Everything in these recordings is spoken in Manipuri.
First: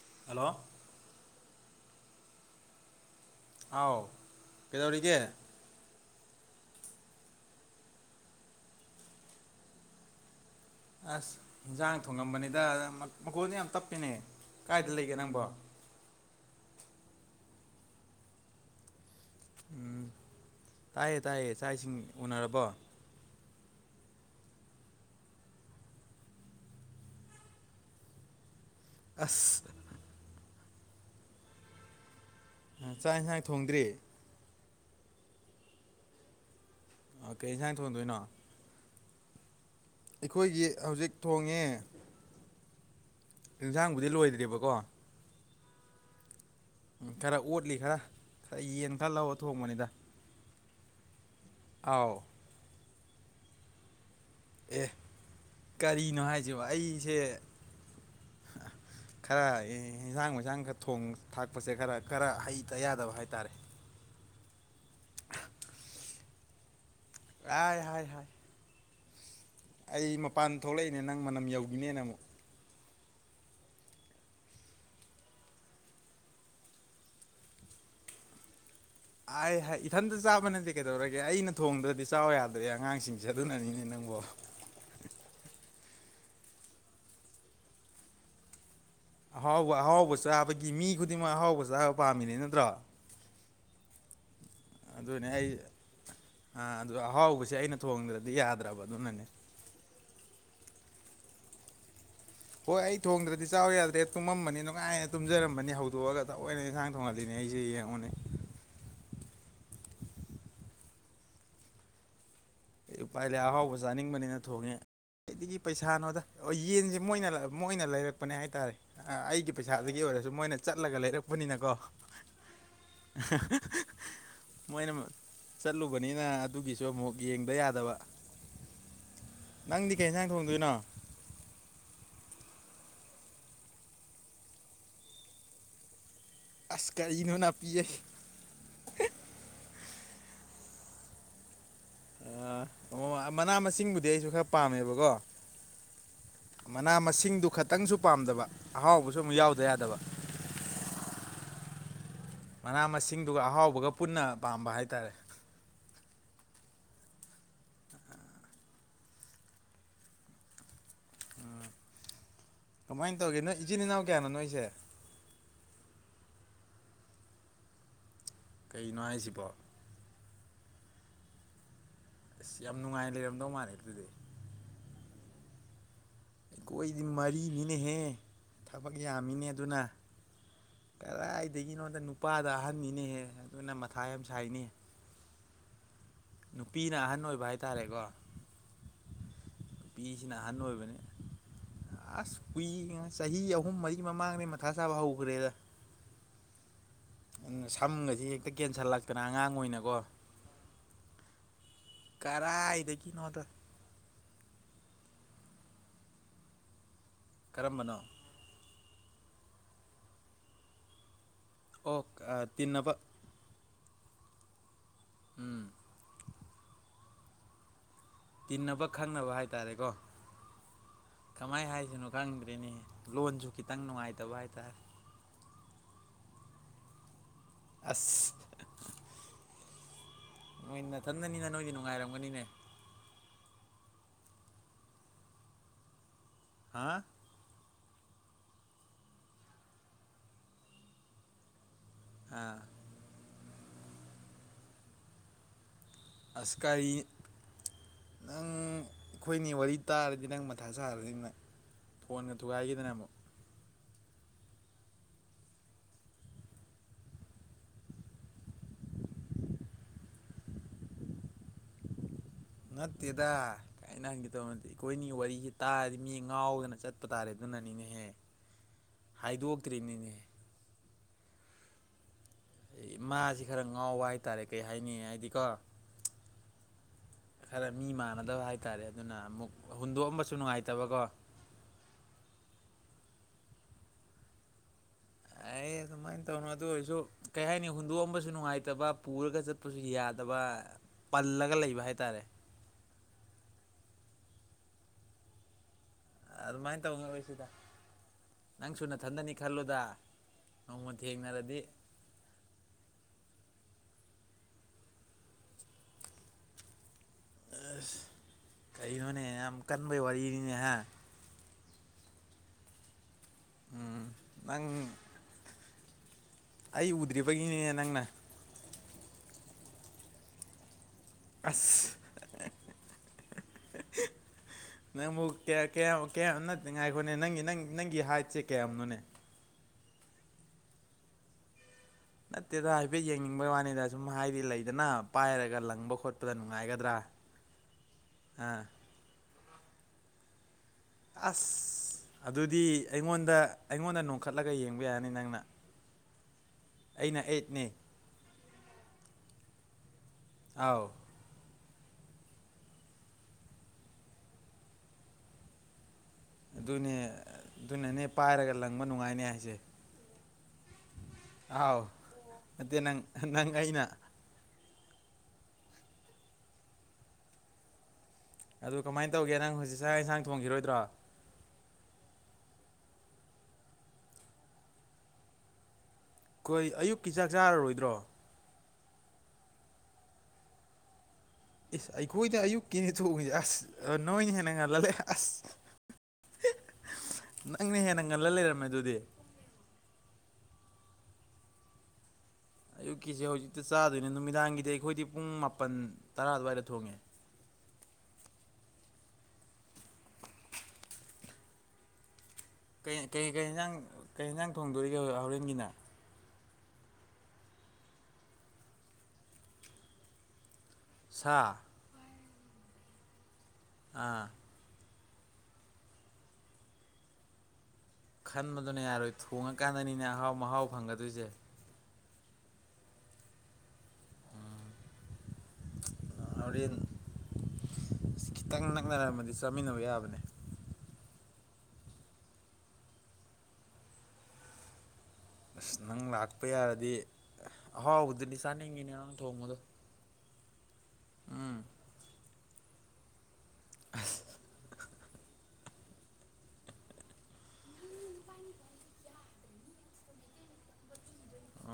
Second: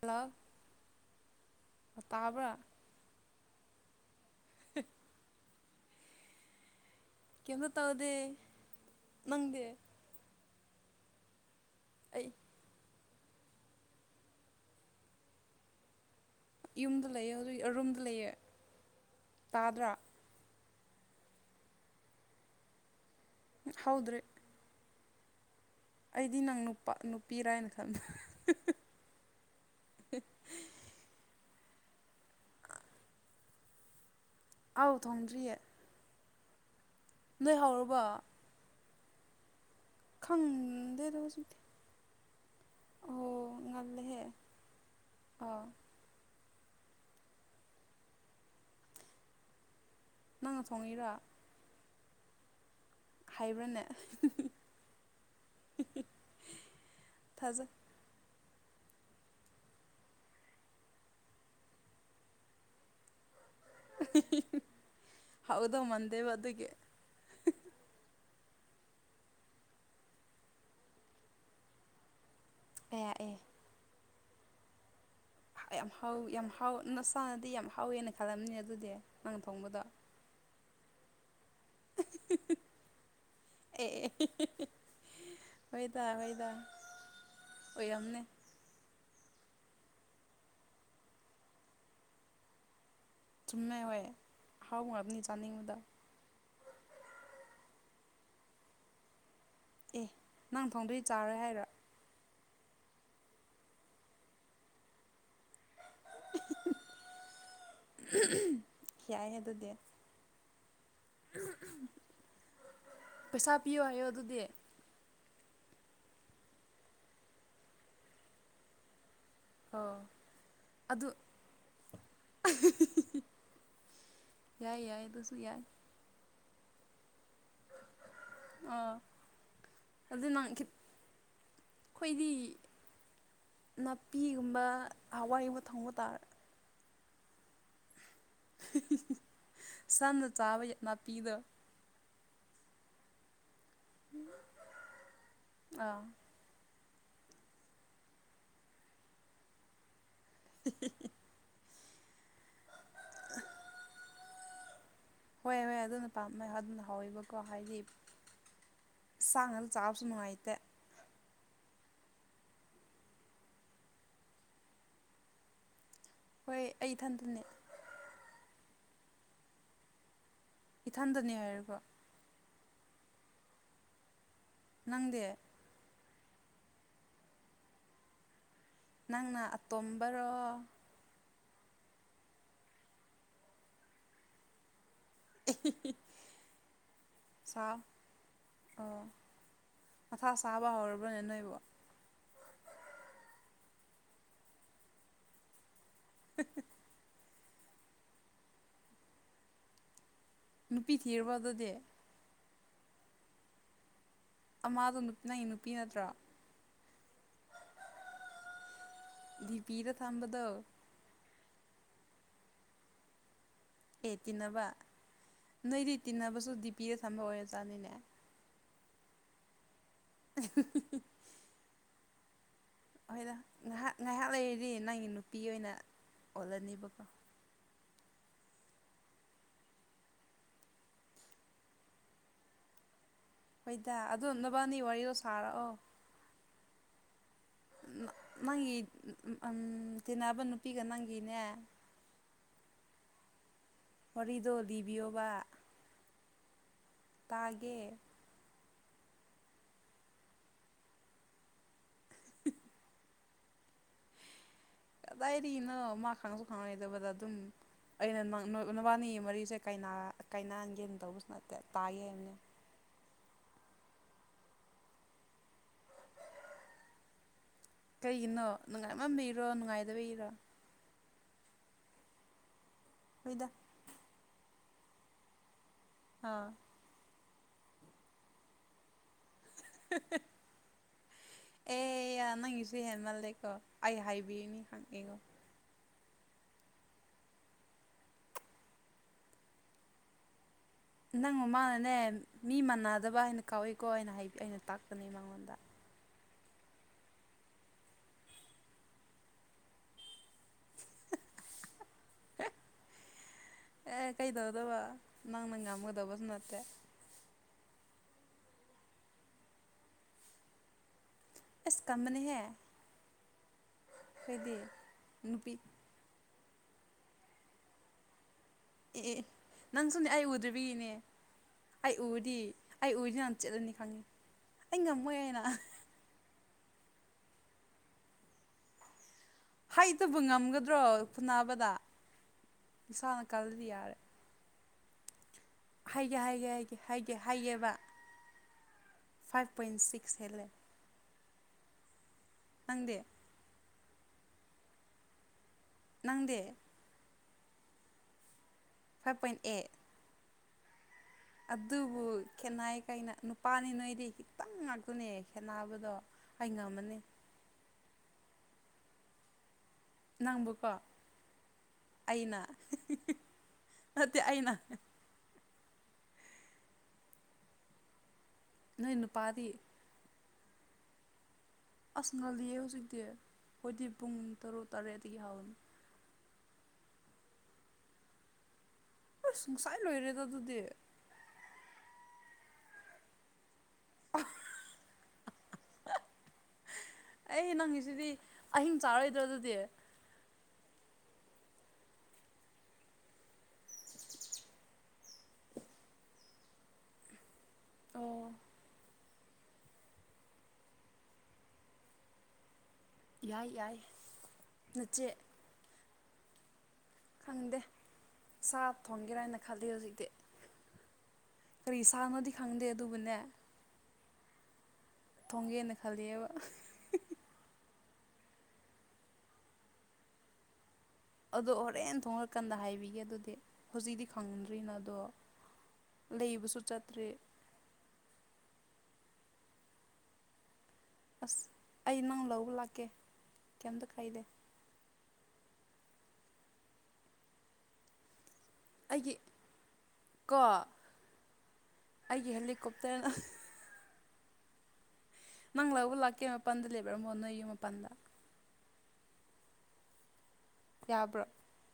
ꯍꯜꯂꯣ ꯑꯇꯥꯕ꯭ꯔꯥ ꯑꯥꯎ ꯀꯩꯗꯧꯔꯤꯒꯦ ꯀꯩꯝꯇ ꯇꯧꯗꯦ ꯅꯪꯗꯤ ꯑꯁ ꯍꯤꯟꯖꯥꯡ ꯑꯩ ꯊꯣꯡꯉꯝꯕꯅꯤꯗ ꯃꯈꯣꯟꯖꯦ ꯌꯥꯝ ꯇꯞꯄꯦꯅꯦ ꯀꯥꯏꯗ ꯂꯩꯒꯦ ꯅꯪꯕꯣ ꯌꯨꯝꯗ ꯂꯩꯌꯦ ꯍꯧꯖꯤꯛ ꯑ ꯔꯨꯝꯗ ꯂꯩꯌꯦ ꯇꯥꯗ꯭ꯔꯥ ꯎꯝ ꯇꯥꯏꯌꯦ ꯇꯥꯏꯌꯦ ꯆꯥꯛ ꯏꯁꯤꯡ ꯎꯅꯔꯕꯣ ꯍꯧꯗ꯭ꯔꯤ ꯑꯩꯗꯤ ꯅꯪ ꯅꯨꯄꯥ ꯅꯨꯄꯤꯔꯥꯅ ꯈꯟꯕ ꯑꯁ [unintelligible] ꯆꯥꯛ ꯍꯤꯟꯖꯥꯡ ꯊꯣꯡꯗ꯭ꯔꯤ ꯑꯥꯎ ꯊꯣꯡꯗ꯭ꯔꯤꯌꯦ ꯑꯣ ꯀꯩ ꯅꯣꯏ ꯏꯟꯁꯥꯡ ꯍꯧꯔꯕꯣ ꯊꯣꯟꯗꯣꯏꯅꯣ ꯑꯩꯈꯣꯏꯒꯤ ꯍꯧꯖꯤꯛ ꯈꯪꯗꯦꯗ ꯍꯧꯖꯤꯛꯇꯤ ꯊꯣꯡꯉꯦ ꯑꯣ ꯏꯟꯁꯥꯡꯕꯨꯗꯤ ꯉꯜꯂꯦꯍꯦ ꯂꯣꯏꯗ꯭ꯔꯤꯕꯀꯣ ꯑ ꯎꯝ ꯈꯔ ꯑꯣꯠꯂꯤ ꯈꯔ ꯈꯔ ꯌꯦꯟ ꯈꯔ ꯂꯧꯔꯨꯔ ꯊꯣꯡꯕꯅꯤꯗ ꯅꯪꯅ ꯊꯣꯡꯉꯤꯔꯥ ꯑꯥꯎ ꯍꯩꯕ꯭ꯔꯥꯅꯦ ꯑꯦ ꯀꯔꯤꯅꯣ ꯍꯥꯏꯖꯤꯕꯣ ꯑꯩꯁꯦ ꯊꯥꯖꯩ ꯈꯔ ꯍꯤꯟꯖꯥꯥꯡ ꯃꯩꯁꯥꯡ ꯈꯔ ꯊꯣꯡ ꯊꯥꯛꯄꯁꯦ ꯈꯔ ꯈꯔ ꯍꯩꯇ ꯌꯥꯗꯕ ꯍꯥꯏꯇꯥꯔꯦ ꯍꯥꯎꯗꯧ ꯃꯥꯟꯗꯦꯕ ꯑꯗꯨꯒꯤ ꯑꯥꯏ ꯍꯥꯏ ꯍꯥꯏ ꯑꯩ ꯃꯄꯥꯟ ꯊꯣꯛꯂꯛꯏꯅꯦ ꯅꯪ ꯃꯅꯝ ꯌꯧꯒꯤꯅꯦꯅ ꯑꯃꯨꯛ ꯑꯌꯥ ꯑꯦ ꯑꯌꯥꯝ ꯍꯥꯎ ꯌꯥꯝ ꯍꯥꯎ ꯅꯁꯥꯅꯗꯤ ꯌꯥꯝ ꯍꯥꯎꯋꯦꯅ ꯈꯜꯂꯝꯅꯤ ꯑꯗꯨꯗꯤ ꯅꯪ ꯑꯥꯏ ꯍꯥꯏ ꯊꯣꯡꯕꯗꯣ ꯏꯊꯟꯗ ꯆꯥꯕ ꯅꯠꯇꯦ ꯀꯩꯗꯧꯔꯒꯦ ꯑꯩꯅ ꯊꯣꯡꯗ꯭ꯔꯗꯤ ꯆꯥꯎ ꯌꯥꯗ꯭ꯔꯦ ꯑꯉꯥꯡꯁꯤꯡꯁꯦ ꯑꯗꯨꯅꯅꯤꯅꯦ ꯑꯦ ꯅꯪꯕꯣ ꯑꯦ ꯍꯣꯏꯗ ꯍꯣꯏꯗ ꯑꯣꯏꯔꯝꯅꯤ ꯑꯍꯥꯎꯕ ꯑꯍꯥꯎꯕ ꯆꯥꯕꯒꯤ ꯃꯤ ꯈꯨꯗꯤꯡꯃꯛ ꯑꯍꯥꯎꯕ ꯆꯥꯕ ꯄꯥꯝꯃꯤꯅꯦ ꯅꯠꯇ꯭ꯔꯣ ꯆꯨꯝꯃꯦ ꯍꯣꯏ ꯑꯍꯥꯎꯕ ꯉꯥꯛꯇꯅꯤ ꯑꯗꯨꯅꯦ ꯑꯩ ꯆꯥꯅꯤꯡꯕꯗ ꯑꯥ ꯑꯗꯨ ꯑꯍꯥꯎꯕꯁꯦ ꯑꯩꯅ ꯊꯣꯡꯗ꯭ꯔꯗꯤ ꯌꯥꯗ꯭ꯔꯕ ꯑꯗꯨꯅꯅꯦ ꯑꯦ ꯅꯪ ꯊꯣꯡꯗ꯭ꯔꯗꯤ ꯆꯥꯔꯣꯏ ꯍꯥꯏꯔꯣ ꯍꯣꯏ ꯑꯩ ꯊꯣꯡꯗ꯭ꯔꯗꯤ ꯆꯥꯎ ꯌꯥꯗ꯭ꯔꯦ ꯇꯨꯝꯃꯝꯕꯅꯤ ꯅꯨꯡꯉꯥꯏꯅ ꯇꯨꯝꯖꯔꯝꯕꯅꯤ ꯍꯧ ꯗꯣꯛꯑꯒ ꯊꯑꯣꯏꯅ ꯑꯦꯟꯖꯥꯡ ꯊꯣꯡꯍꯜꯂꯤꯅꯦ ꯑꯩꯖꯦ ꯌꯦꯡꯉꯨꯅꯦ ꯌꯥꯏꯍꯦ ꯑꯗꯨꯗꯤ ꯀꯩ ꯎꯄꯥꯏ ꯂꯩ ꯄꯩꯁꯥ ꯑꯍꯥꯎꯕ ꯄꯤꯌꯣ ꯍꯥꯏꯌꯣ ꯆꯥꯅꯤꯡꯕꯅꯤꯅ ꯑꯗꯨꯗꯤ ꯊꯣꯡꯉꯦ ꯀꯥꯏꯗꯒꯤ ꯄꯩꯁꯥꯅꯣꯗ ꯑꯣ ꯌꯦꯟꯁꯦ ꯃꯣꯏꯅ ꯃꯣꯏꯅ ꯂꯩꯔꯛꯄꯅꯦ ꯍꯥꯏꯇꯥꯔꯦ ꯑꯩꯒꯤ ꯑꯣ ꯄꯩꯁꯥꯗꯒꯤ ꯑꯣꯏꯔꯁꯨ ꯃꯣꯏꯅ ꯆꯠꯂꯒ ꯑꯗꯨ ꯂꯩꯔꯛꯄꯅꯤꯅꯀꯣ [unintelligible] ꯌꯥꯏ ꯃꯣꯏꯅ ꯌꯥꯏ ꯑꯗꯨꯁꯨ ꯌꯥꯏ ꯆꯠꯂꯨ ꯕꯅꯤꯅ ꯑꯗꯨꯒꯤꯁꯨ ꯑꯃꯨꯛ ꯌꯦꯡꯗ ꯌꯥ ꯗꯕ ꯑꯥ ꯅꯪꯗꯤ ꯀꯩ ꯑꯗꯨ ꯌꯦꯟꯁꯥꯡ ꯅꯪ ꯊꯣꯡꯗꯣꯏꯅꯣ ꯑꯩꯈꯣꯏꯗꯤ ꯅꯥꯄꯤꯒꯨꯝꯕ ꯍꯋꯥꯏꯒꯨꯝꯕ ꯊꯣꯡꯕ ꯇꯥꯔꯦ ꯑꯁ ꯀꯔꯤꯅꯣ ꯅꯥꯄꯤ ꯍꯥꯏꯁ [unintelligible] ꯁꯟꯅ ꯆꯥꯕ ꯅꯥꯄꯤꯗꯣ ꯑꯣ ꯑꯥ ꯃꯅꯥ ꯃꯁꯤꯡꯕꯨꯗꯤ ꯑꯩꯁꯨ ꯈꯔꯥ ꯄꯥꯝꯃꯦꯕꯀꯣ ꯑꯥ ꯃꯅꯥ ꯃꯁꯤꯡꯗꯨ ꯈꯇꯪꯁꯨ ꯄꯥꯝꯗꯕ ꯑꯍꯥꯎꯕꯁꯨ ꯑꯃꯨꯛ ꯌꯥꯎꯗ ꯌꯥꯗꯕ [inaudible] ꯃꯅꯥ ꯃꯁꯤꯡꯗꯨꯒ ꯑꯍꯥꯎꯕꯒ ꯄꯨꯟꯅ ꯄꯥꯝꯕ ꯍꯥꯏꯇꯥꯔꯦ ꯍꯣꯏ ꯍꯣꯏ ꯑꯗꯨꯅ ꯄꯥꯝꯃꯦ ꯑꯗꯨꯅ ꯍꯥꯎꯋꯦꯕꯀꯣ ꯍꯥꯏꯗꯤ ꯁꯥ ꯉꯥꯛꯇ ꯆꯥꯕꯁꯨ ꯅꯨꯡꯉꯥꯏꯇꯦ ꯀꯃꯥꯏꯟ ꯇꯧꯒꯦ ꯅꯣꯏ ꯏꯆꯤꯜ ꯏꯅꯥꯎ ꯀꯌꯥꯅꯣ ꯅꯣꯏꯁꯦ ꯍꯣꯏ ꯑꯩ ꯏꯊꯟꯇꯅꯦ ꯀꯩꯅꯣ ꯍꯥꯏꯁꯤꯕꯣ ꯏꯊꯟꯗꯅꯦ ꯍꯥꯏꯔꯒ ꯑꯁ ꯌꯥꯝ ꯅꯨꯡꯉꯥꯏ ꯂꯩꯔꯝꯗꯧ ꯃꯥꯜꯂꯦ ꯑꯗꯨꯗꯤ ꯅꯪꯗꯤ ꯑꯩꯈꯣꯏꯗꯤ ꯃꯔꯤꯅꯤꯅꯦꯍꯦ ꯊꯕꯛ ꯅꯪꯅ ꯌꯥꯝꯃꯤꯅꯦ ꯑꯗꯨꯅ ꯑꯇꯣꯝꯕꯔꯣ ꯀꯗꯥꯏꯗꯒꯤꯅꯣꯗ ꯅꯨꯄꯥꯗ ꯑꯍꯟꯅꯤꯅꯦꯍꯦ ꯑꯗꯨꯅ ꯃꯊꯥ ꯌꯥꯝ ꯁꯥꯏꯅꯦ [inaudible] ꯅꯨꯄꯤꯅ ꯑꯍꯟ ꯑꯣꯏꯕ ꯁꯥꯎ ꯍꯥꯏꯇꯥꯔꯦꯀꯣ ꯑꯣ ꯃꯊꯥ ꯄꯤꯁꯤꯅ ꯑꯍꯟ ꯁꯥꯕ ꯑꯣꯏꯕꯅꯦ ꯍꯧꯔꯕ꯭ꯔꯅꯦ ꯅꯣꯏꯕꯨ ꯑꯁ ꯀꯨꯏ ꯆꯍꯤ ꯑꯍꯨꯝ ꯃꯔꯤ ꯃꯃꯥꯡꯗꯩ ꯃꯊꯥ ꯁꯥꯕ ꯍꯧꯒꯔꯦꯗ [unintelligible] ꯑꯗꯨꯅ ꯁꯝꯒꯁꯦ ꯍꯦꯛꯇ ꯀꯦꯟꯁꯜꯂꯛꯇꯅ ꯑꯉꯥꯡ ꯑꯣꯏꯅꯀꯣ ꯅꯨꯄꯤ ꯊꯤꯔꯕ ꯑꯗꯨꯗꯤ ꯀꯔꯥꯏꯗꯒꯤꯅꯣꯗ ꯑꯃꯥꯗꯣ ꯅꯪꯒꯤ ꯅꯨꯄꯤ ꯅꯠꯇ꯭ꯔꯣ ꯀꯔꯝꯕꯅꯣ ꯗꯤꯄꯤꯗ ꯊꯝꯕꯗꯣ ꯑꯣ ꯑꯥ ꯇꯤꯟꯅꯕ ꯑꯦ ꯇꯤꯟꯅꯕ ꯎꯝ ꯅꯣꯏꯗꯤ ꯇꯤꯟꯅꯕꯁꯨ ꯗꯤ ꯄꯤꯗ ꯊꯝꯕ ꯑꯣꯏꯔ ꯖꯥꯠꯅꯤꯅꯦ ꯇꯤꯟꯅꯕ ꯈꯪꯅꯕ ꯍꯥꯏꯇꯥꯔꯦꯀꯣ [unintelligible] ꯀꯃꯥꯏ ꯍꯥꯏꯁꯤꯅꯣ ꯈꯪꯗ꯭ꯔꯦꯅꯦ ꯍꯣꯏꯗ ꯂꯣꯟꯁꯨ ꯈꯤꯇꯪ ꯅꯨꯡꯉꯥꯏꯇꯕ ꯍꯥꯏꯇꯥꯔꯦ ꯄꯤ ꯑꯣꯏꯅ ꯑꯣꯜꯂꯅꯤꯕꯀꯣ ꯑꯁ ꯅꯣꯏ ꯅꯥꯊꯟꯗꯅꯤꯅ ꯅꯣꯏꯗꯤ ꯅꯨꯡꯉꯥꯏꯔꯝꯒꯅꯤꯅꯦ ꯍꯣꯏꯗ ꯑꯗꯨ ꯅꯕꯥꯅꯤ ꯋꯥꯔꯤꯗꯣ ꯁꯥꯔꯛꯑꯣ ꯍꯥꯥ ꯅꯪꯒꯤ ꯇꯤꯟꯅꯕ ꯅꯨꯄꯤꯒ ꯅꯪꯒꯤꯅꯦ ꯍꯥ ꯋꯥꯔꯤꯗꯣ ꯂꯤꯕꯤꯌꯣꯕꯥ ꯑꯥꯁ ꯀꯔꯤ ꯇꯥꯒꯦ ꯅꯪ ꯑꯩꯈꯣꯏꯅꯤ ꯋꯥꯔꯤ ꯇꯥꯔꯗꯤ ꯅꯪ ꯃꯊꯥ ꯁꯥꯔꯅꯤ ꯅꯪ ꯐꯣꯟꯒ ꯊꯨꯒꯥꯏꯈꯤꯗꯅ ꯑꯃꯨꯛ ꯀꯗꯥꯏꯔꯤꯅꯣ ꯃꯥ ꯈꯪꯁꯨ ꯈꯪꯉꯥꯔꯣꯏꯗꯕꯗꯥ ꯑꯗꯨꯝ ꯑꯩꯅ ꯅꯣꯏ ꯅꯕꯥꯅꯤꯒꯤ ꯃꯔꯤꯁꯦ ꯀꯥꯏꯅꯥ ꯀꯥꯏꯅꯥꯍꯟꯒꯦꯅ ꯇꯧꯕꯁꯨ ꯅꯠꯇꯦ ꯇꯥꯒꯦ ꯍꯥꯏꯕꯅꯤ ꯅꯠꯇꯦꯗꯥ ꯀꯥꯏꯅꯍꯟꯒꯦ ꯇꯧꯕ ꯅꯠꯇꯦ ꯑꯩꯈꯣꯏꯅꯤꯒꯤ ꯋꯥꯔꯤꯁꯤ ꯇꯥꯔꯗꯤ ꯃꯤ ꯉꯥꯎꯗꯅ ꯆꯠꯄ ꯇꯥꯔꯦ ꯑꯗꯨꯅꯅꯤꯅꯦ ꯀꯩꯒꯤꯅꯣ ꯅꯨꯡꯉꯥꯏꯃꯟꯕꯒꯤꯔꯣ ꯅꯨꯡꯉꯥꯏꯇꯥꯕꯒꯤꯔꯣ ꯃꯥꯁꯤ ꯍꯣꯏꯗ ꯈꯔ ꯉꯥꯎꯕ ꯍꯥꯏꯇꯥꯔꯦ ꯀꯩ ꯍꯥꯏꯅꯤ ꯍꯥꯏꯗꯤꯀꯣ ꯍꯥꯥ ꯈꯔ ꯃꯤ ꯃꯥꯟꯅꯗꯕ ꯍꯥꯏꯇꯥꯔꯦ ꯑꯗꯨꯅ ꯑꯃꯨꯛ ꯍꯨꯟꯗꯣꯛꯑꯝꯕꯁꯨ ꯅꯨꯡꯉꯥꯏꯇꯕꯀꯣ ꯑꯦ ꯌꯥ ꯅꯪꯒꯤꯁꯨ ꯍꯦꯟꯃꯜꯂꯦꯀꯣ ꯑꯩ ꯍꯥꯏꯕꯤꯔꯥꯅꯤ ꯍꯪ ꯌꯦꯡꯉꯣ ꯑꯦ ꯑꯗꯨꯃꯥꯏꯅ ꯇꯧꯅꯣ ꯑꯗꯨ ꯑꯣꯏꯔꯁꯨ ꯀꯩ ꯍꯥꯏꯅꯤ ꯍꯨꯟꯗꯣꯛꯑꯝꯕꯁꯨ ꯅꯨꯡꯉꯥꯏꯇꯕ ꯄꯨꯔꯒ ꯆꯠꯄꯁꯨ ꯌꯥꯗꯕ ꯅꯪꯕꯨ ꯄꯜꯂꯒ ꯂꯩꯕ ꯃꯥꯅꯅꯦ ꯍꯥꯏꯇꯥꯔꯦ ꯃꯤ ꯃꯥꯟꯅꯗꯕ ꯍꯥꯏꯅ ꯀꯥꯎꯏꯀꯣ ꯑꯩꯅ ꯍꯥꯏ ꯑꯩꯅ ꯇꯥꯛꯄꯅꯦ ꯃꯥꯉꯣꯟꯗ ꯑꯗꯨꯃꯥꯏꯟ ꯇꯧꯅꯔꯣꯏꯁꯤꯗ ꯅꯪꯁꯨ ꯅꯥꯊꯟꯗꯅꯤ ꯈꯜꯂꯨꯗ ꯅꯣꯡꯃ ꯊꯦꯡꯅꯔꯗꯤ ꯑꯦ ꯀꯩꯗꯧꯗꯨꯕ ꯅꯪꯅ ꯉꯝꯒꯗꯕꯁꯨ ꯅꯠꯇꯦ ꯑꯁ ꯀꯩꯅꯣꯅꯦ ꯌꯥꯝ ꯀꯟꯕꯩ ꯋꯥꯔꯤꯅꯤꯅꯦ ꯍꯥ ꯑꯁ ꯀꯟꯕꯅꯤꯍꯦ ꯎꯝ ꯑꯈꯣꯏꯗꯤ ꯅꯪ ꯅꯨꯄꯤ ꯑꯩ ꯎꯗ꯭ꯔꯤꯕꯒꯤꯅꯤꯅꯦ ꯅꯪꯅ ꯑꯦ ꯑꯦ ꯅꯪꯁꯨꯅꯦ ꯑꯩ ꯎꯗ꯭ꯔꯤꯕꯒꯤꯅꯦ ꯑꯁ ꯑꯩ ꯎꯔꯗꯤ ꯑꯩ ꯎꯔꯗꯤ ꯅꯪ ꯆꯦꯜꯂꯅꯤ ꯈꯪꯉꯤ ꯑꯩ ꯉꯝꯃꯣꯏ ꯍꯥꯏꯅ ꯀ꯭ꯌꯥꯝ ꯀ꯭ꯌꯥꯝ ꯅꯠꯇꯦ ꯉꯥꯏꯈꯣꯅꯦ ꯅꯪꯒꯤ ꯅꯪ ꯅꯪꯒꯤ ꯍꯥꯏ꯭ꯠꯁꯦ ꯀꯌꯥꯝꯅꯣꯅꯦ ꯍꯥꯏ꯭ꯠꯇꯕꯨ ꯉꯝꯒꯥꯗ꯭ꯔꯣ ꯐꯨꯅꯥꯕꯗꯥ ꯅꯠꯇꯦꯗ ꯍꯥꯏꯐꯦꯠ ꯌꯦꯡꯅꯤꯡꯕꯩ ꯋꯥꯅꯤꯗ ꯁꯨꯝ ꯍꯥꯏꯗꯤ ꯂꯩꯗꯅ ꯄꯥꯏꯔꯒ ꯂꯪ ꯍꯥꯏꯒꯦ ꯍꯥꯏꯒꯦ ꯍꯥꯏꯒꯦ ꯍꯥꯏꯒꯦ ꯍꯥꯏꯌꯦꯕ ꯍꯥ ꯐꯥꯏ꯭ꯚ ꯄꯣꯏꯟ ꯁꯤꯛꯁ ꯍꯦꯜꯂꯦ ꯑꯁ ꯑꯗꯨꯗꯤ ꯅꯪꯗꯤ ꯑꯩꯉꯣꯟꯗ ꯑꯩꯉꯣꯟꯗ ꯅꯣꯡꯈꯠꯂꯒ ꯌꯦꯡꯕ ꯌꯥꯅꯤ ꯅꯪꯅ ꯅꯪꯗꯤ ꯑꯩꯅ ꯑꯩꯠꯅꯦ ꯐꯥꯏ꯭ꯚ ꯄꯣꯏꯟ ꯑꯩꯠ ꯑꯥꯎ ꯑꯗꯨꯕꯨ ꯈꯦꯠꯅꯩ ꯀꯩꯅꯣ ꯅꯨꯄꯥꯅꯤ ꯅꯣꯏꯗꯤ ꯈꯤꯇꯪ ꯉꯥꯛꯇꯅꯦ ꯈꯦꯠꯅꯕꯗꯣ ꯑꯩ ꯑꯗꯨꯅꯦ ꯉꯝꯃꯅꯤ ꯑꯗꯨꯅꯅꯦ ꯄꯥꯏꯔꯒ ꯂꯪꯕ ꯅꯨꯡꯉꯥꯏꯅꯦ ꯍꯥꯏꯁꯦ ꯅꯪꯕꯨꯀꯣ ꯑꯥꯎ ꯑꯩꯅꯥ ꯅꯠꯇꯦ ꯅꯪ ꯅꯪ ꯑꯩꯅ ꯅꯠꯇꯦ ꯑꯩꯅꯥ ꯑꯗꯨ ꯅꯣꯏ ꯀꯃꯥꯏꯟ ꯇꯧꯒꯦ ꯅꯨꯄꯥꯗꯤ ꯅꯪ ꯍꯧꯖꯤꯛ ꯆꯥꯛ ꯌꯦꯟꯁꯥꯡ ꯊꯣꯡꯈꯤꯔꯣꯏꯗ꯭ꯔꯣ ꯑꯁ ꯉꯜꯂꯤꯌꯦ ꯍꯧꯖꯤꯛꯇꯤ ꯈꯣꯏꯗꯤ ꯄꯨꯡ ꯇꯔꯨꯛ ꯇꯔꯦꯠꯇꯒꯤ ꯍꯧꯅꯤ ꯀꯣꯏ ꯑꯌꯨꯛꯀꯤ ꯆꯥꯛ ꯆꯥꯔꯔꯣꯏꯗ꯭ꯔꯣ ꯑꯁ ꯉꯁꯥꯏ ꯂꯣꯏꯔꯦꯗ ꯑꯗꯨꯗꯤ ꯏꯁ ꯑꯩꯈꯣꯏꯗ ꯑꯌꯨꯛꯀꯤꯅꯦ ꯊꯣꯛꯉꯤꯁꯦ ꯑꯁ ꯅꯣꯏꯅ ꯍꯦꯟꯅ ꯉꯜꯂ ꯂꯩ ꯑꯁ ꯑꯩ ꯅꯪꯅ ꯍꯦꯟꯅ ꯅꯪꯒꯤꯁꯤꯗꯤ ꯉꯜꯂ ꯂꯩꯔꯝꯃꯦ ꯑꯗꯨꯗꯤ [unintelligible] ꯑꯗꯨꯗꯤ ꯑꯌꯨꯛꯀꯤꯁꯦ ꯍꯧꯖꯤꯛꯇ ꯆꯥꯗꯣꯏꯅꯦ ꯅꯨꯃꯤꯗꯥꯡꯒꯤꯗꯤ ꯑꯩꯈꯣꯏꯗꯤ ꯄꯨꯡ ꯃꯥꯄꯟ ꯇꯔꯥ ꯑꯗꯨꯋꯥꯏꯗ ꯊꯣꯡꯉꯦ ꯑꯣ ꯀꯩ ꯀꯩ ꯌꯥꯏ ꯀꯩꯖꯥꯡ ꯌꯥꯏ ꯀꯩꯌꯦꯟꯖꯥꯡ ꯊꯣꯡꯗꯣꯔꯤꯒꯦ ꯅꯆꯦ ꯍꯣꯔꯦꯟꯒꯤꯅ ꯈꯪꯗꯦ ꯁꯥ ꯊꯣꯟꯒꯦꯔꯅ ꯈꯜꯂꯤ ꯍꯧꯖꯤꯛꯇꯤ ꯁꯥ ꯀꯔꯤ ꯁꯥꯥꯅꯣꯗꯤ ꯈꯪꯗꯦ ꯑꯗꯨꯕꯨꯅꯦ ꯑꯥ ꯊꯣꯡꯒꯦꯅ ꯈꯜꯂꯤꯑꯦꯕ ꯈꯟꯕꯗꯨꯅ ꯌꯥꯔꯣꯏ ꯊꯣꯡꯉꯀꯥꯟꯗꯅꯤꯅꯦ ꯑꯍꯥꯎ ꯃꯍꯥꯎ ꯐꯪꯒꯗꯣꯏꯖꯦ ꯑꯗꯣ ꯍꯣꯔꯦꯟ ꯊꯣꯉꯀꯥꯟꯗ ꯍꯥꯏꯕꯤꯒꯦ ꯑꯗꯨꯗꯤ ꯍꯧꯖꯤꯛꯗꯤ ꯈꯪꯗ꯭ꯔꯤꯅ ꯑꯗꯣ ꯂꯩꯕꯁꯨ ꯆꯠꯇ꯭ꯔꯤ ꯑꯁ ꯈꯤꯇꯪ ꯅꯛꯅꯔꯝꯃꯗꯤ ꯆꯥꯃꯤꯟꯅꯕ ꯌꯥꯕꯅꯦ ꯑꯁ ꯑꯩ ꯅꯪ ꯂꯧꯕ ꯂꯥꯛꯀꯦ ꯀꯩꯝꯗ ꯀꯥꯏꯗꯦ ꯑꯁ ꯅꯪ ꯂꯥꯛꯄ ꯌꯥꯔꯗꯤ ꯑꯍꯥꯎꯕꯗꯨꯗꯤ ꯆꯥꯅꯤꯡꯉꯤꯅꯦ ꯅꯪ ꯑꯩꯒꯤ ꯊꯣꯡꯕꯗꯣ ꯀꯣ ꯎꯝ ꯍꯦꯂꯤꯀꯣꯞꯇꯔꯅ ꯑꯁ ꯅꯪ ꯂꯧꯕ ꯂꯥꯛꯀꯦ ꯃꯄꯥꯟꯗ ꯂꯩꯕ꯭ꯤꯔꯝꯃꯣ ꯅꯣꯏ ꯌꯨꯝ ꯃꯄꯥꯟꯗ ꯌꯥꯕ꯭ꯔꯣ ꯑ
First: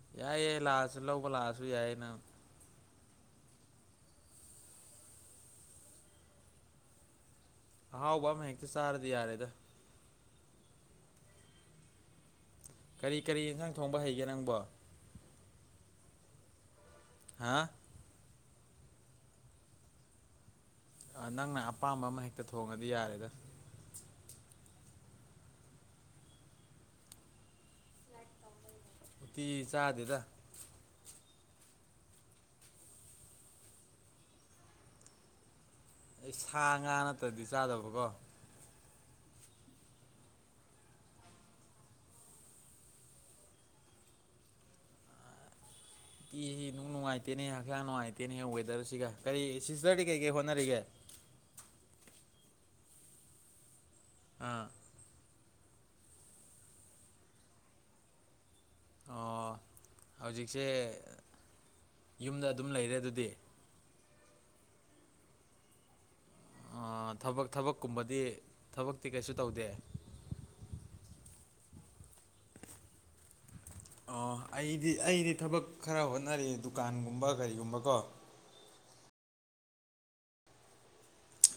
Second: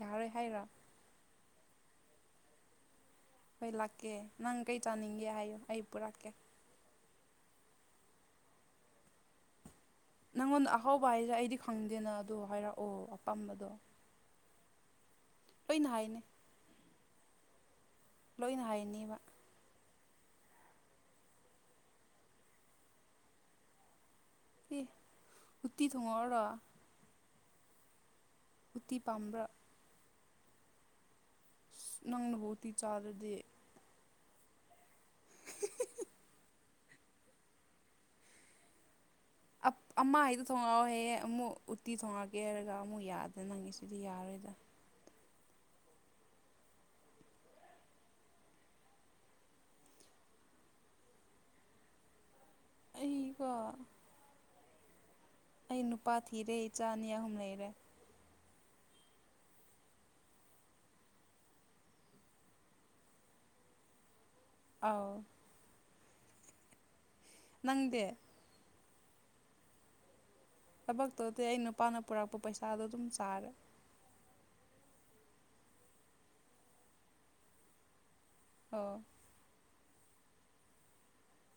ꯌꯥꯔꯣꯏ ꯌꯥꯏꯌꯦ ꯍꯥꯏꯔꯣ ꯂꯥꯛꯑꯁꯨ ꯂꯧꯕ ꯂꯥꯛꯑꯁꯨ ꯌꯥꯏꯌꯦ ꯅꯪ ꯍꯣꯏ ꯂꯥꯛꯀꯦ ꯅꯪ ꯀꯩ ꯆꯥꯅꯤꯡꯒꯦ ꯍꯥꯏꯌꯨ ꯑꯩ ꯄꯨꯔꯛꯀꯦ ꯑꯍꯥꯎꯕ ꯑꯃ ꯍꯦꯛꯇ ꯆꯥꯔꯗꯤ ꯌꯥꯔꯦꯗ ꯅꯪꯉꯣꯟꯗ ꯑꯍꯥꯎꯕ ꯍꯥꯏꯁꯦ ꯑꯩꯗꯤ ꯈꯪꯗꯦꯅ ꯑꯗꯨ ꯍꯥꯏꯔꯛꯑꯣ ꯀꯔꯤ ꯀꯔꯤ ꯑꯄꯥꯝꯕꯗꯣ ꯏꯟꯁꯥꯡ ꯊꯣꯡꯕ ꯍꯩꯒꯦ ꯅꯪꯕꯣ ꯑꯩꯅ ꯍꯥꯏꯅꯤ ꯍꯥꯥ ꯂꯣꯏꯅ ꯍꯩꯅꯤꯕ ꯑ ꯅꯪꯅ ꯑꯄꯥꯝꯕ ꯑꯃ ꯍꯦꯛꯇ ꯊꯣꯡꯉꯗꯤ ꯌꯥꯔꯦꯗ ꯑꯦ ꯎꯇꯤ ꯊꯣꯡꯉꯛꯑꯣꯔꯣ ꯎꯠꯇꯤ ꯄꯥꯝꯕ꯭ꯔꯥ ꯎꯇꯤ ꯆꯥꯗꯦꯗ ꯑꯁ ꯅꯪꯅꯕꯨ ꯎꯇꯤ ꯆꯥꯗ꯭ꯔꯗꯤ [unintelligible] ꯁꯥ ꯉꯥ ꯅꯠꯇ꯭ꯔꯗꯤ ꯆꯥꯗꯕꯀꯣ ꯑ ꯑꯃ ꯍꯥꯏꯗꯣ ꯊꯣꯉꯛꯑꯣꯍꯦ ꯑꯃꯨꯛ ꯎꯇꯤ ꯊꯣꯡꯉꯛꯀꯦ ꯍꯥꯏꯔꯒ ꯑꯃꯨꯛ ꯌꯥꯗꯦ ꯅꯪꯒꯤꯁꯦ ꯁꯤꯗꯤ ꯌꯥꯔꯣꯏꯗ ꯏꯁꯤ ꯅꯨꯡ ꯅꯨꯡꯉꯥꯏꯇꯦꯅꯦ ꯍꯛꯆꯥꯡ ꯅꯨꯡꯉꯥꯏꯇꯦꯅꯦ ꯋꯦꯗꯔꯁꯤꯒ ꯀꯔꯤ ꯁꯤꯁꯇꯔꯗꯤ ꯀꯩꯀꯩ ꯍꯣꯠꯅꯔꯤꯒꯦ ꯑꯩꯀꯣ ꯑꯥ ꯑꯩ ꯅꯨꯄꯥ ꯊꯤꯔꯦ ꯏꯆꯥ ꯑꯅꯤ ꯑꯍꯨꯝ ꯂꯩꯔꯦ ꯑꯣ ꯍꯧꯖꯤꯛꯁꯦ ꯌꯨꯝꯗ ꯑꯗꯨꯝ ꯂꯩꯔꯦ ꯑꯗꯨꯗꯤ ꯑꯥꯎ ꯑꯥ ꯊꯕꯛ ꯅꯪꯗꯤ ꯊꯕꯛꯀꯨꯝꯕꯗꯤ ꯊꯕꯛꯇꯤ ꯀꯩꯁꯨ ꯇꯧꯗꯦ ꯊꯕꯛ ꯇꯧꯗꯦ ꯑꯩ ꯅꯨꯄꯥꯅ ꯄꯨꯔꯛꯄ ꯄꯩꯁꯥꯗꯣ ꯑꯗꯨꯝ ꯆꯥꯔꯦ ꯑꯣ ꯑꯩꯗꯤ ꯑꯩꯗꯤ ꯊꯕꯛ ꯈꯔ ꯍꯣꯠꯅꯔꯤ ꯗꯨꯀꯥꯟꯒꯨꯝꯕ ꯀꯔꯤꯒꯨꯝꯕ ꯀꯣ ꯑꫭ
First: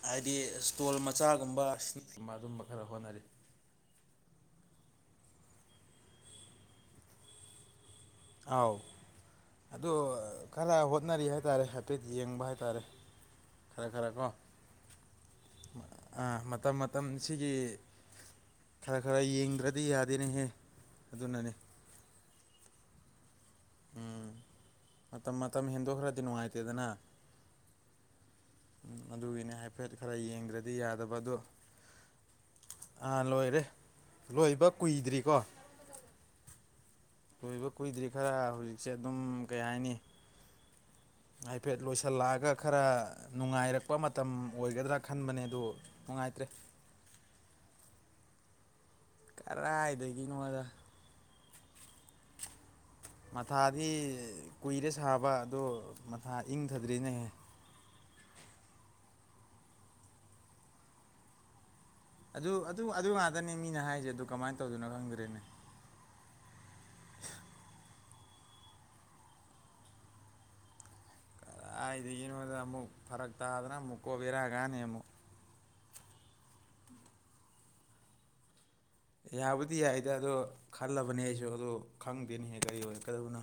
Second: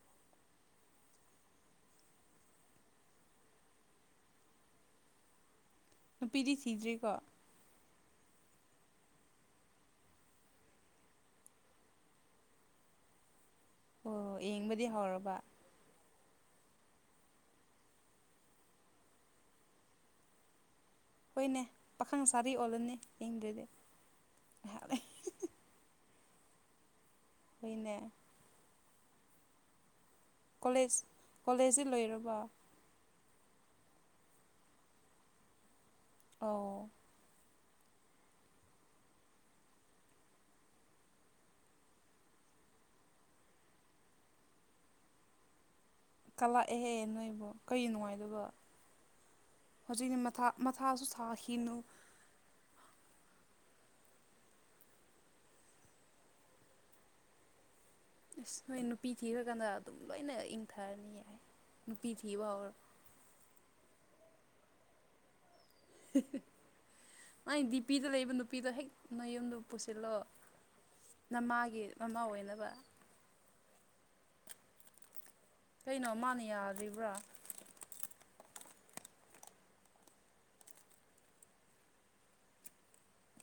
ꯍꯥꯏꯗꯤ ꯏꯁꯇꯣꯜ ꯃꯆꯥꯒꯨꯝꯕ ꯁꯤꯅꯒꯨꯝꯕ ꯑꯗꯨꯝꯕ ꯈꯔ ꯍꯣꯠꯅꯔꯤ ꯅꯨꯄꯤꯗꯤ ꯊꯤꯗ꯭ꯔꯤꯀꯣ ꯑꯥꯎ ꯑꯗꯣ ꯈꯔ ꯍꯣꯠꯅꯔꯤ ꯍꯥꯏꯇꯥꯔꯦ ꯍꯥꯏꯐꯦꯠ ꯌꯦꯡꯕ ꯍꯥꯏꯇꯥꯔꯦ ꯈꯔ ꯈꯔ ꯀꯣ ꯑꯣ ꯌꯦꯡꯕꯗꯤ ꯍꯧꯔꯕ ꯑꯥ ꯃꯇꯝ ꯃꯇꯝ ꯁꯤꯒꯤ ꯈꯔ ꯈꯔ ꯌꯦꯡꯗ꯭ꯔꯗꯤ ꯌꯥꯗꯦꯅꯦꯍꯦ ꯑꯗꯨꯅꯅꯦ ꯍꯣꯏꯅꯦ ꯄꯥꯈꯪ ꯁꯥꯔꯤ ꯑꯣꯜꯂꯅꯤ ꯌꯦꯡꯗ꯭ꯔꯗꯤ ꯎꯝ ꯃꯇꯝ ꯃꯇꯝ ꯍꯦꯟꯗꯣꯛꯈ꯭ꯔꯗꯤ ꯅꯨꯡꯉꯥꯏꯇꯦꯗꯅ ꯍꯣꯏꯅꯦ ꯑꯗꯨꯒꯤꯅꯦ ꯍꯥꯏꯐꯦꯠ ꯈꯔ ꯌꯦꯡ ꯀꯣꯂꯦꯖ ꯀꯣꯂꯦꯖꯗꯤ ꯂꯣꯏꯔꯕꯣ ꯑꯥ ꯂꯣꯏꯔꯦ ꯂꯣꯏꯕ ꯀꯨꯏꯗ꯭ꯔꯤꯀꯣ ꯑꯣ ꯂꯣꯏꯕ ꯀꯨꯏꯗ꯭ꯔꯤ ꯈꯔ ꯍꯧꯖꯤꯛꯁꯦ ꯑꯗꯨꯝ ꯀꯩ ꯍꯥꯏꯅꯤ ꯍꯥꯏꯐꯦꯠ ꯂꯣꯏꯁꯤꯜꯂꯛꯑꯒ ꯈꯔ ꯅꯨꯡꯉꯥꯏꯔꯛꯄ ꯃꯇꯝ ꯑꯣꯏꯒꯗ꯭ꯔꯥ ꯈꯟꯕꯅꯦ ꯑꯗꯨ ꯅꯨꯡꯉꯥꯏꯇ꯭ꯔꯦ ꯀꯥꯂꯛꯑꯦꯍꯦ ꯅꯣꯏꯕꯨ ꯀꯩ ꯅꯨꯡꯉꯥꯏꯗꯕ ꯍꯧꯖꯤꯛꯅ ꯃꯊꯥ ꯀꯔꯥꯏꯗꯒꯤꯅꯣꯗ ꯃꯊꯥꯁꯨ ꯐꯥꯈꯤꯅꯨ ꯃꯊꯥꯗꯤ ꯀꯨꯏꯔꯦ ꯁꯥꯕ ꯑꯗꯣ ꯃꯊꯥ ꯏꯪꯊꯗ꯭ꯔꯤꯅꯦꯍꯦ ꯑꯁ ꯅꯣꯏ ꯅꯨꯄꯤ ꯊꯤꯔꯀꯥꯟꯗ ꯑꯗꯨꯝ ꯂꯣꯏꯅ ꯏꯪꯊꯔꯅꯤꯌꯦ ꯑꯗꯨ ꯑꯗꯨ ꯑꯗꯨ ꯉꯥꯛꯇꯅꯦ ꯃꯤꯅ ꯍꯥꯏꯁꯦ ꯑꯗꯨ ꯀꯃꯥꯏꯅ ꯇꯧꯗꫭꯏꯅꯣ ꯈꯪꯗ꯭ꯔꯦꯅꯦ ꯃꯥꯏ ꯗꯤꯄꯤꯗ ꯂꯩꯕ ꯅꯨꯄꯤꯗꯣ ꯍꯦꯛ ꯅꯌꯨꯝꯗ ꯄꯨꯁꯤꯜꯂꯣ ꯅꯃꯥꯒꯤ ꯃꯥꯃꯧ ꯑꯣꯏꯅꯕ ꯐꯥꯔꯛ ꯇꯥꯗꯅ ꯃꯨꯛꯀꯣ ꯕꯦꯔꯥ ꯀꯥꯅꯤ ꯑꯃꯨꯛ ꯀꯩꯅꯣ ꯃꯥꯅ ꯌꯥꯗ꯭ꯔꯤꯕ꯭ꯔꯥ ꯌꯥꯕꯨꯗꯤ ꯌꯥꯏꯗ ꯑꯗꯣ ꯈꯜꯂꯕꯅꯦ ꯑꯩꯖꯨ ꯑꯗꯨ ꯈꯪꯗꯦꯅꯦꯍ‌ꯦ ꯀꯔꯤ ꯑꯣꯏꯔꯛꯀꯗꯕꯅꯣ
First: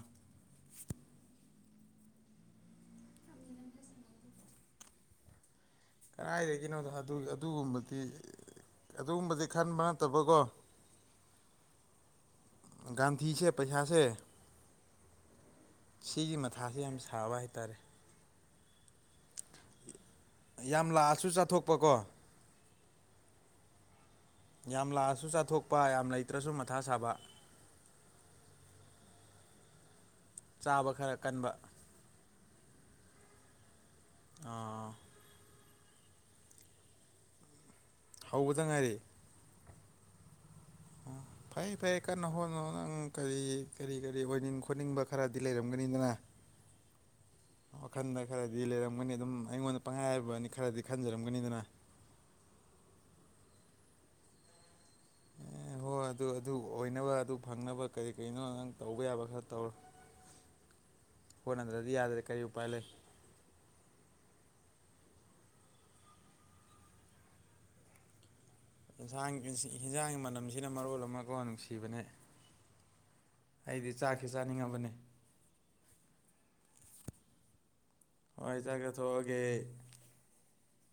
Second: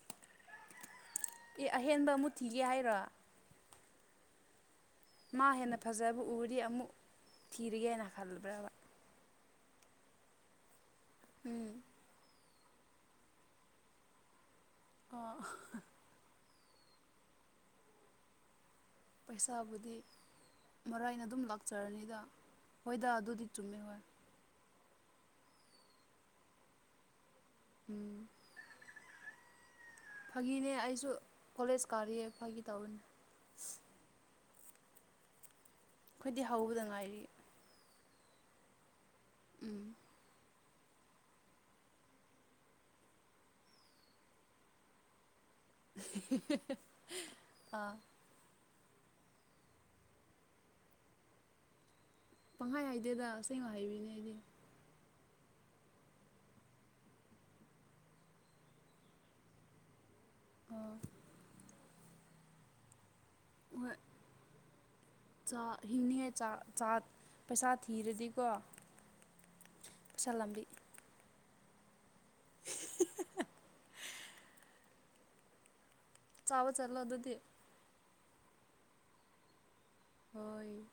ꯑꯦ ꯑꯍꯦꯟꯕ ꯑꯃꯨ ꯊꯤꯒꯦ ꯍꯥꯏꯔꯣ ꯃꯥ ꯍꯦꯟꯅ ꯐꯖ ꯀꯔꯥꯏꯗꯒꯤꯅꯣꯗꯣ ꯑꯗꯨ-ꯑꯗꯨꯒꯨꯝꯕꯗꯤ ꯈꯜꯂꯕ꯭ꯔꯕ ꯑꯗꯨꯒꯨꯝꯕꯗꯤ ꯈꯟꯕ ꯅꯠꯇꯕꯀꯣ ꯎꯝ ꯒꯥꯟꯊꯤꯁꯦ ꯄꯩꯁꯥꯁꯦ ꯑꯣ ꯁꯤꯒꯤ ꯃꯊꯥꯁ‌ꯦ ꯌꯥꯝ ꯁꯥꯕ ꯍꯥꯏꯇꯥꯔꯦ ꯄꯩꯁꯥꯕꯨꯗꯤ ꯌꯥꯝ ꯃꯔꯥꯏꯅ ꯂꯥꯛꯑꯁꯨ ꯑꯗꯨꯝ ꯆꯥꯊꯣꯛꯄꯀꯣ ꯂꯥꯛꯆꯔꯅꯤꯗ ꯍꯣꯏꯗ ꯑꯗꯨꯗꯤ ꯆꯨꯝꯃꯦ ꯍꯣꯏ ꯌꯥꯝ ꯂꯥꯛꯑꯁꯨ ꯆꯥꯊꯣꯛꯄ ꯌꯥꯝ ꯂꯩꯇ꯭ꯔꯁꯨ ꯃꯊꯥ ꯁꯥꯕ ꯎꯝ ꯐꯥꯒꯤꯅꯦ ꯆꯥꯕ ꯑꯩꯁꯨ ꯈꯔ ꯀꯟꯕ ꯀꯣꯂꯦꯖ ꯀꯥꯔꯤꯌ‌ꯦ ꯐꯥꯒꯤ ꯇꯧꯕꯅꯦ ꯑꫭ ꯑꯩꯈꯣꯏꯗꯤ ꯍꯧꯕꯗ ꯉꯥꯏꯔꯤ ꯍꯧꯕꯗ ꯉꯥꯏꯔꯤ ꯎꯝ ꯎꯝ ꯐꯩ-ꯐꯩ ꯀꯟꯅ ꯍꯣꯠꯅꯧ ꯅꯪ ꯀꯔꯤ-ꯀꯔꯤ-ꯀꯔꯤ ꯑꯣꯏꯅꯤꯡ ꯈꯣꯠꯅꯤꯡꯕ ꯈꯔꯗꯤ ꯂꯩꯔꯝꯒꯅꯤꯗꯅ ꯑꯥ ꯋꯥꯈꯟꯗ ꯈꯔꯗꯤ ꯂꯩꯔꯝꯒꯅꯤ ꯑꯗꯨꯝ ꯑꯩꯉꯣꯟꯗ ꯄꯪꯍꯥꯏ ꯍꯥꯏꯕꯋꯥꯅꯤ ꯈꯔꯗꯤ ꯈꯟꯖꯔꯝꯒꯅꯤꯗꯅ ꯄꯪꯍꯥꯏ ꯍꯥꯏꯗꯦꯗ ꯑꯁꯦꯡꯕ ꯍꯥꯏꯕꯤꯅꯤ ꯑꯩꯗꯤ ꯑꯣ ꯍꯣꯏ ꯑꯗꯨ-ꯑꯗꯨ ꯑꯣꯏꯅꯕ ꯑꯗꯨ ꯐꯪꯅꯕ ꯀꯔꯤ ꯀꯔꯤꯅꯣ ꯅꯪ ꯇꯧꯕ ꯌꯥꯕ ꯈꯔ ꯇꯧꯔ‌ꯣ ꯑꯥ ꯍ‌ꯣꯠꯅꯗ꯭ꯔꯗꯤ ꯌꯥꯗ꯭ꯔ‌ꯦ ꯀꯔꯤ ꯎꯄꯥꯥꯏ ꯂꯩ ꯍꯣꯏ ꯆꯥꯛ ꯍꯤꯡꯅꯤꯉꯥꯏ ꯆꯥꯛ ꯆꯥꯠ ꯄꯩꯁꯥ ꯊꯤꯔꯗꯤꯀꯣ ꯌꯦꯟꯖꯥꯡꯒꯤ ꯄꯩꯁꯥ ꯂꯝꯕꯤ ꯃꯅꯝꯁꯤꯅ ꯃꯔꯣꯜ ꯑꯃꯀꯣ ꯅꯨꯡꯁꯤꯕꯅꯦ ꯑꯩꯗꯤ ꯆꯥꯛꯇꯤ ꯆꯥꯅꯤꯡꯉꯕꯅꯦ ꯆꯥꯕ ꯆꯠꯂꯣ ꯑꯗꯨꯗꯤ ꯍ‌ꯣꯏ ꯆꯥꯛ ꯆꯥꯊꯣꯛꯑꯒꯦ ꯑꯩ ꯍꯣꯏ